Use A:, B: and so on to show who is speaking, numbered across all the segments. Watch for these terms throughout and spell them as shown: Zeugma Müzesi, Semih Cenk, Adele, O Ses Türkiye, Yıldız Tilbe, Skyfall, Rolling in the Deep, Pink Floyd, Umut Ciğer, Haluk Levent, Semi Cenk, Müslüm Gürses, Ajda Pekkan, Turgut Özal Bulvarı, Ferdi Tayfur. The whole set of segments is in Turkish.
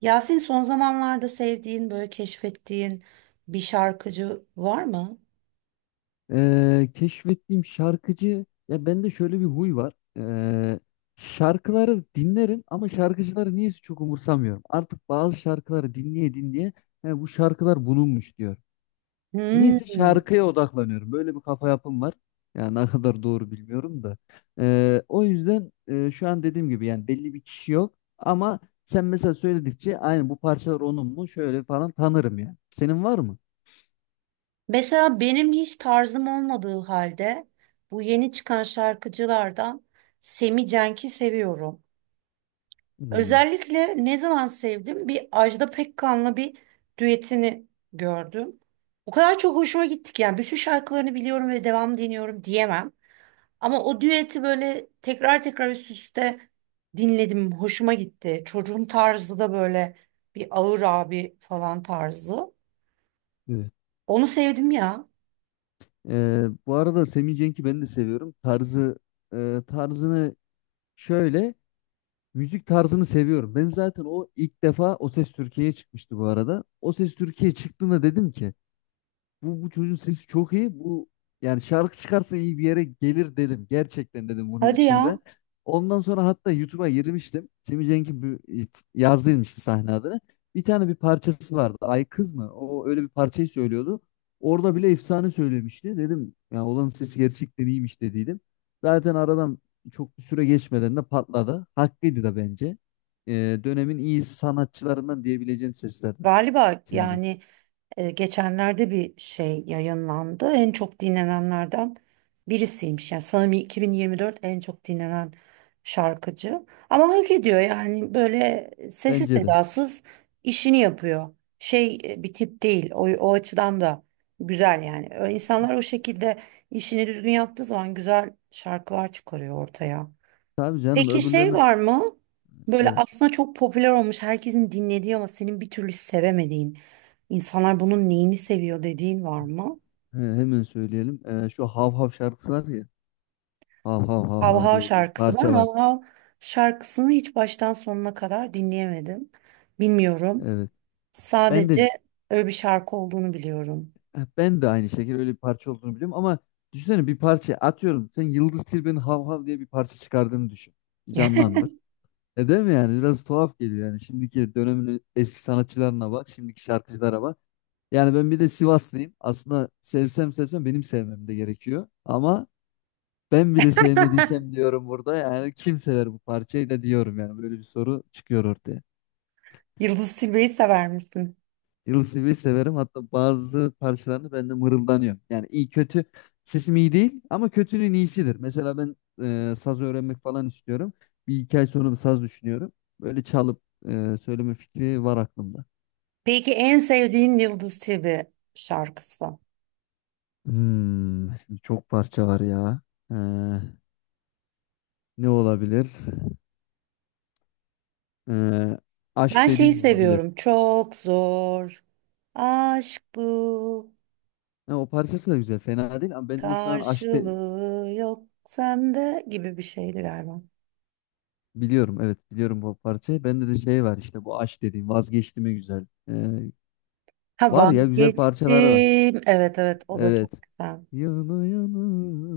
A: Yasin son zamanlarda sevdiğin, böyle keşfettiğin bir şarkıcı var mı?
B: Keşfettiğim şarkıcı ya, bende şöyle bir huy var. Şarkıları dinlerim ama şarkıcıları niyeyse çok umursamıyorum. Artık bazı şarkıları dinleye dinleye "He, bu şarkılar bulunmuş" diyor. Niyeyse
A: Hmm.
B: şarkıya odaklanıyorum. Böyle bir kafa yapım var. Yani ne kadar doğru bilmiyorum da. O yüzden şu an dediğim gibi yani belli bir kişi yok, ama sen mesela söyledikçe aynı bu parçalar onun mu şöyle falan tanırım yani. Senin var mı?
A: Mesela benim hiç tarzım olmadığı halde bu yeni çıkan şarkıcılardan Semi Cenk'i seviyorum.
B: Hmm,
A: Özellikle ne zaman sevdim? Bir Ajda Pekkan'la bir düetini gördüm. O kadar çok hoşuma gitti ki yani bütün şarkılarını biliyorum ve devam dinliyorum diyemem. Ama o düeti böyle tekrar tekrar üst üste dinledim. Hoşuma gitti. Çocuğun tarzı da böyle bir ağır abi falan tarzı.
B: evet.
A: Onu sevdim ya.
B: Bu arada Semih Cenk'i ben de seviyorum. Tarzı e, tarzını şöyle müzik tarzını seviyorum. Ben zaten o ilk defa O Ses Türkiye'ye çıkmıştı bu arada. O Ses Türkiye çıktığında dedim ki bu çocuğun sesi çok iyi. Bu, yani şarkı çıkarsa iyi bir yere gelir dedim. Gerçekten dedim bunu
A: Hadi ya.
B: içimde. Ondan sonra hatta YouTube'a girmiştim. Yazdıydım işte sahne adını. Bir tane bir parçası vardı. Ay kız mı? O öyle bir parçayı söylüyordu. Orada bile efsane söylemişti. Dedim ya, olan sesi gerçekten iyiymiş dediydim. Zaten aradan çok bir süre geçmeden de patladı. Haklıydı da bence. Dönemin iyi sanatçılarından diyebileceğim seslerden
A: Galiba
B: Cem Cenk.
A: yani geçenlerde bir şey yayınlandı. En çok dinlenenlerden birisiymiş. Yani sanırım 2024 en çok dinlenen şarkıcı. Ama hak ediyor yani böyle sessiz
B: Bence de.
A: sedasız işini yapıyor. Şey bir tip değil. O açıdan da güzel yani. İnsanlar o şekilde işini düzgün yaptığı zaman güzel şarkılar çıkarıyor ortaya.
B: Tabii canım,
A: Peki şey
B: öbürlerine
A: var mı? Böyle
B: evet.
A: aslında çok popüler olmuş, herkesin dinlediği ama senin bir türlü sevemediğin, insanlar bunun neyini seviyor dediğin var mı?
B: He, hemen söyleyelim. Şu Hav Hav şarkısı var ya. Hav Hav Hav
A: Hav
B: Hav
A: Hav
B: diye bir
A: şarkısı. Ben
B: parça var.
A: Hav Hav şarkısını hiç baştan sonuna kadar dinleyemedim. Bilmiyorum.
B: Evet. Ben de
A: Sadece öyle bir şarkı olduğunu biliyorum.
B: ben de aynı şekilde öyle bir parça olduğunu biliyorum, ama düşünsene bir parça atıyorum. Sen Yıldız Tilbe'nin Hav Hav diye bir parça çıkardığını düşün. Canlandır. E değil mi yani? Biraz tuhaf geliyor yani. Şimdiki dönemin eski sanatçılarına bak. Şimdiki şarkıcılara bak. Yani ben bir de Sivaslıyım. Aslında sevsem sevsem benim sevmem de gerekiyor. Ama ben bile sevmediysem diyorum burada, yani kim sever bu parçayı da diyorum, yani böyle bir soru çıkıyor ortaya.
A: Yıldız Tilbe'yi sever misin?
B: Yıldız severim, hatta bazı parçalarını ben de mırıldanıyorum. Yani iyi kötü sesim iyi değil ama kötünün iyisidir. Mesela ben saz öğrenmek falan istiyorum. Bir iki ay sonra da saz düşünüyorum. Böyle çalıp söyleme fikri var aklımda.
A: Peki en sevdiğin Yıldız Tilbe şarkısı?
B: Hmm, şimdi çok parça var ya. Ee, Ne olabilir? Ee,
A: Ben
B: Aşk
A: şeyi
B: dediğin olabilir.
A: seviyorum. Çok zor. Aşk bu.
B: Ha, o parçası da güzel, fena değil ama ben de şu an aşk de-
A: Karşılığı yok sende gibi bir şeydi galiba.
B: Biliyorum, evet biliyorum bu parçayı. Bende de şey var işte, bu aşk dediğim vazgeçti mi güzel.
A: Ha
B: Var ya güzel parçalar da,
A: vazgeçtim. Evet, evet, o da çok
B: evet.
A: güzel.
B: Yana yana.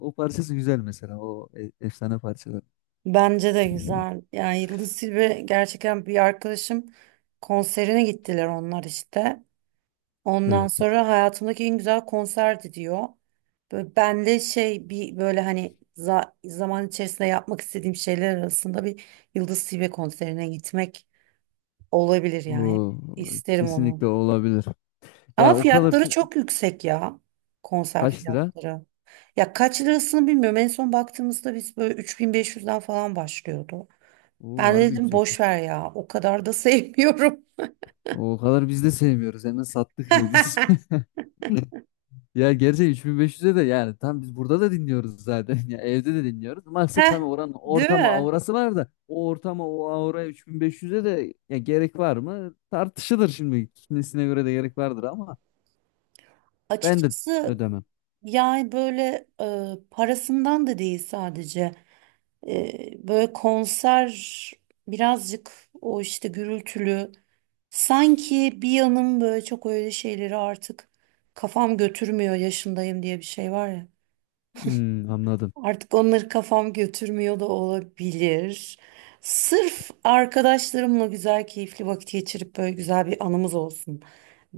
B: O parçası güzel mesela. Efsane parçalar.
A: Bence de güzel. Yani Yıldız Tilbe gerçekten bir arkadaşım konserine gittiler onlar işte. Ondan
B: Evet.
A: sonra hayatımdaki en güzel konserdi diyor. Böyle ben de şey bir böyle hani zaman içerisinde yapmak istediğim şeyler arasında bir Yıldız Tilbe konserine gitmek olabilir yani. Hep
B: O
A: isterim onu.
B: kesinlikle olabilir.
A: Ama
B: Ya o kadar
A: fiyatları
B: çü-
A: çok yüksek ya. Konser
B: Kaç lira?
A: fiyatları. Ya kaç lirasını bilmiyorum. En son baktığımızda biz böyle 3500'den falan başlıyordu.
B: O
A: Ben de
B: harbi
A: dedim boş
B: yüksekmiş.
A: ver ya. O kadar da sevmiyorum.
B: O kadar biz de sevmiyoruz. Hemen sattık yıldız. Ya gerçi 3500'e de yani, tam biz burada da dinliyoruz zaten. Ya evde de dinliyoruz. Maksat
A: Heh,
B: tabii oranın
A: değil
B: ortama
A: mi?
B: aurası var da, o ortama o auraya 3500'e de ya gerek var mı? Tartışılır şimdi. Kimisine göre de gerek vardır ama ben de
A: Açıkçası
B: ödemem.
A: yani böyle parasından da değil sadece. Böyle konser birazcık o işte gürültülü. Sanki bir yanım böyle çok öyle şeyleri artık kafam götürmüyor yaşındayım diye bir şey var ya.
B: Hmm, anladım.
A: Artık onları kafam götürmüyor da olabilir. Sırf arkadaşlarımla güzel, keyifli vakit geçirip böyle güzel bir anımız olsun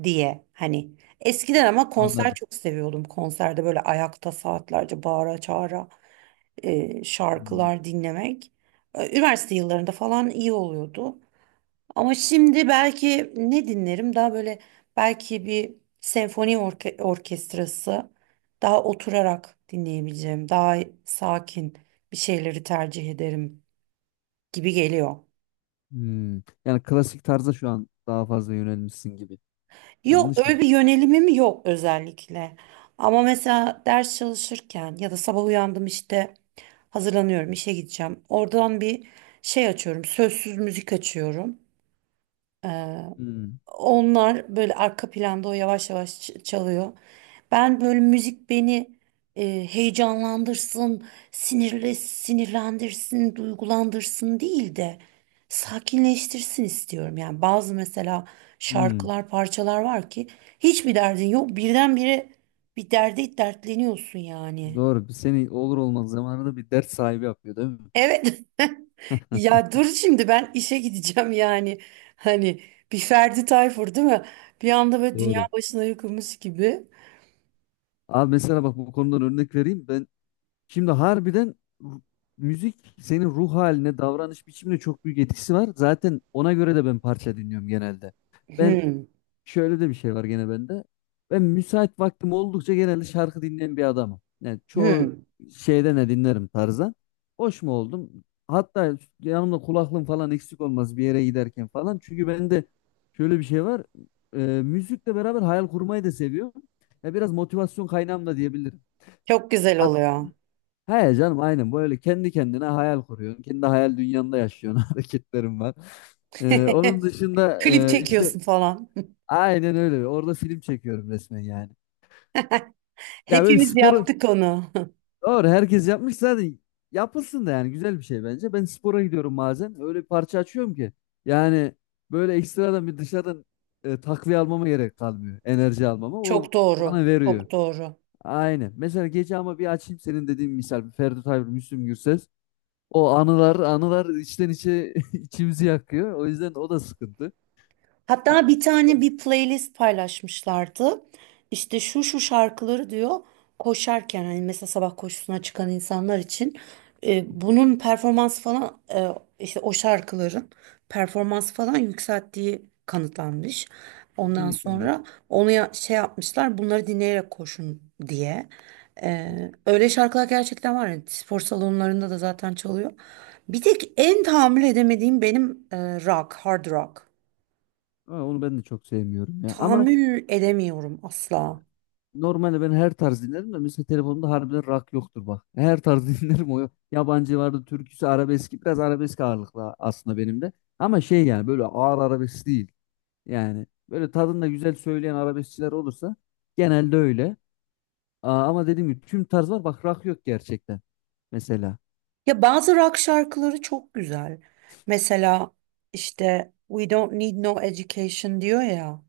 A: diye. Hani eskiden ama konser
B: Anladım.
A: çok seviyordum. Konserde böyle ayakta saatlerce bağıra çağıra
B: Hmm,
A: şarkılar dinlemek. Üniversite yıllarında falan iyi oluyordu. Ama şimdi belki ne dinlerim? Daha böyle belki bir senfoni orkestrası daha oturarak dinleyebileceğim, daha sakin bir şeyleri tercih ederim gibi geliyor.
B: hmm. Yani klasik tarza şu an daha fazla yönelmişsin gibi.
A: Yok
B: Yanlış
A: öyle
B: mı?
A: bir yönelimim yok özellikle. Ama mesela ders çalışırken ya da sabah uyandım işte hazırlanıyorum işe gideceğim. Oradan bir şey açıyorum, sözsüz müzik açıyorum.
B: Hmm,
A: Onlar böyle arka planda o yavaş yavaş çalıyor. Ben böyle müzik beni heyecanlandırsın, sinirle sinirlendirsin, duygulandırsın değil de sakinleştirsin istiyorum. Yani bazı mesela
B: hmm.
A: şarkılar, parçalar var ki hiçbir derdin yok. Birdenbire bir derde dertleniyorsun yani.
B: Doğru. Seni olur olmaz zamanında bir dert sahibi yapıyor değil mi?
A: Evet. Ya dur şimdi ben işe gideceğim yani. Hani bir Ferdi Tayfur değil mi? Bir anda böyle dünya
B: Doğru.
A: başına yıkılmış gibi.
B: Abi mesela bak, bu konudan örnek vereyim. Şimdi harbiden ru- müzik senin ruh haline, davranış biçimine çok büyük etkisi var. Zaten ona göre de ben parça dinliyorum genelde. Ben
A: Hmm,
B: şöyle de bir şey var gene bende. Ben müsait vaktim oldukça genelde şarkı dinleyen bir adamım. Yani çoğu
A: hmm.
B: şeyde ne dinlerim tarzdan. Hoş mu oldum? Hatta yanımda kulaklığım falan eksik olmaz bir yere giderken falan. Çünkü bende şöyle bir şey var. Müzikle beraber hayal kurmayı da seviyorum. Ya biraz motivasyon kaynağım da diyebilirim.
A: Çok güzel oluyor.
B: He canım, aynen böyle kendi kendine hayal kuruyorsun. Kendi hayal dünyanda yaşıyorsun, hareketlerim var. Onun dışında
A: Klip
B: işte
A: çekiyorsun falan.
B: aynen öyle. Orada film çekiyorum resmen yani. Ya böyle
A: Hepimiz
B: sporu
A: yaptık onu.
B: doğru herkes yapmış zaten, yapılsın da yani, güzel bir şey bence. Ben spora gidiyorum bazen. Öyle bir parça açıyorum ki yani, böyle ekstradan bir dışarıdan takviye almama gerek kalmıyor. Enerji almama o
A: Çok
B: bana
A: doğru.
B: veriyor.
A: Çok doğru.
B: Aynen. Mesela gece ama bir açayım, senin dediğin misal, Ferdi Tayfur, Müslüm Gürses. O anılar anılar içten içe içimizi yakıyor. O yüzden o da sıkıntı. Yani
A: Hatta bir tane
B: evet,
A: bir playlist paylaşmışlardı. İşte şu şu şarkıları diyor koşarken hani mesela sabah koşusuna çıkan insanlar için bunun performans falan işte o şarkıların performans falan yükselttiği kanıtlanmış. Ondan
B: kesinlikle öyle.
A: sonra onu şey yapmışlar bunları dinleyerek koşun diye. E, öyle şarkılar gerçekten var. Yani spor salonlarında da zaten çalıyor. Bir tek en tahammül edemediğim benim rock, hard rock.
B: Ama onu ben de çok sevmiyorum ya. Ama
A: Tahammül edemiyorum asla.
B: normalde ben her tarz dinlerim de, mesela telefonumda harbiden rock yoktur bak. Her tarz dinlerim o. Yabancı vardı, türküsü, arabeski. Biraz arabesk ağırlıklı aslında benim de. Ama şey, yani böyle ağır arabesk değil. Yani böyle tadında güzel söyleyen arabeskçiler olursa, genelde öyle. Aa, ama dediğim gibi tüm tarz var. Bak rock yok gerçekten mesela.
A: Ya bazı rock şarkıları çok güzel. Mesela işte We Don't Need No Education diyor ya.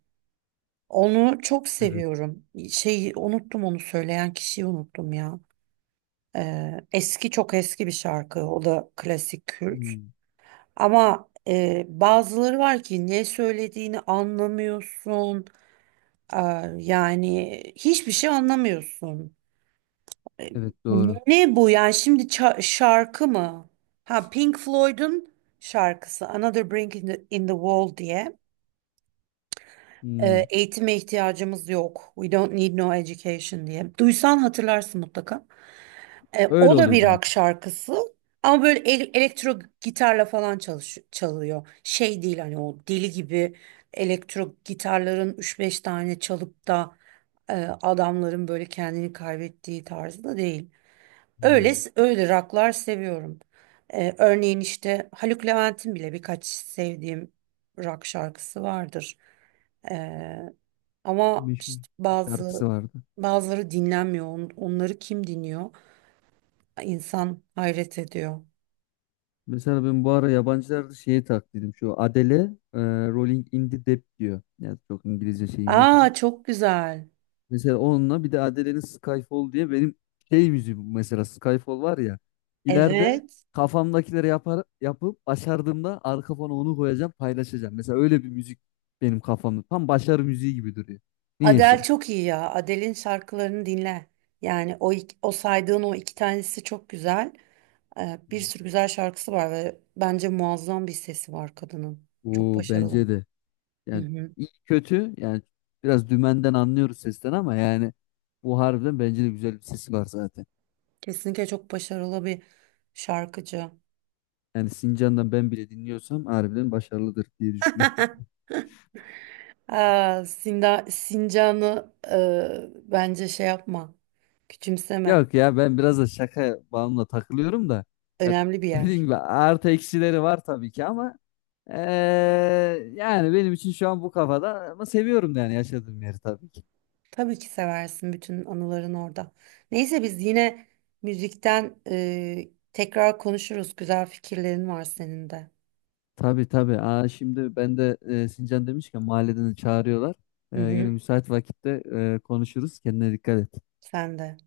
A: Onu çok
B: Evet.
A: seviyorum. Şeyi unuttum onu söyleyen kişiyi unuttum ya. Eski çok eski bir şarkı. O da klasik Kürt.
B: Hmm,
A: Ama bazıları var ki ne söylediğini anlamıyorsun. Aa, yani hiçbir şey anlamıyorsun. E,
B: evet doğru.
A: Ne bu yani şimdi şarkı mı? Ha Pink Floyd'un şarkısı Another Brick in the Wall diye.
B: Hmm.
A: Eğitime ihtiyacımız yok. We don't need no education diye. Duysan hatırlarsın mutlaka.
B: Öyle
A: O da
B: oluyor
A: bir
B: zaten.
A: rock şarkısı. Ama böyle elektro gitarla falan çalış çalıyor. Şey değil hani o deli gibi elektro gitarların üç beş tane çalıp da e, adamların böyle kendini kaybettiği tarzda değil. Öyle
B: Hmm.
A: öyle rocklar seviyorum. Örneğin işte Haluk Levent'in bile birkaç sevdiğim rock şarkısı vardır. Ee, ama
B: Meşhur
A: işte
B: bir şarkısı vardı.
A: bazıları dinlenmiyor. Onları kim dinliyor? İnsan hayret ediyor.
B: Mesela ben bu ara yabancılarda şeyi taklidim. Şu Adele e, Rolling in the Deep diyor. Yani çok İngilizce şeyim yok ama.
A: Aa çok güzel.
B: Mesela onunla bir de Adele'nin Skyfall diye, benim şey müziğim mesela Skyfall var ya. İleride
A: Evet.
B: kafamdakileri yapar, yapıp başardığımda arka fona onu koyacağım, paylaşacağım. Mesela öyle bir müzik benim kafamda. Tam başarı müziği gibi duruyor.
A: Adele
B: Niyeyse.
A: çok iyi ya. Adele'in şarkılarını dinle. Yani o o saydığın o iki tanesi çok güzel. Bir sürü güzel şarkısı var ve bence muazzam bir sesi var kadının. Çok
B: O
A: başarılı.
B: bence de.
A: Hı
B: Yani
A: hı.
B: iyi kötü yani, biraz dümenden anlıyoruz sesten ama yani, bu harbiden bence de güzel bir sesi var zaten.
A: Kesinlikle çok başarılı bir şarkıcı.
B: Yani Sincan'dan ben bile dinliyorsam harbiden başarılıdır diye düşünüyorum.
A: Aa, Sincan'ı bence şey yapma. Küçümseme.
B: Yok ya, ben biraz da şaka bağımla takılıyorum da. Ya
A: Önemli bir
B: dediğim
A: yer.
B: gibi artı eksileri var tabii ki ama eee, yani benim için şu an bu kafada, ama seviyorum da yani yaşadığım yeri tabii ki.
A: Tabii ki seversin bütün anıların orada. Neyse biz yine müzikten tekrar konuşuruz. Güzel fikirlerin var senin de.
B: Tabii tabii. Aa, şimdi ben de Sincan demişken mahalleden de çağırıyorlar.
A: Hı
B: Yine
A: hı,
B: müsait vakitte konuşuruz. Kendine dikkat et.
A: sen de.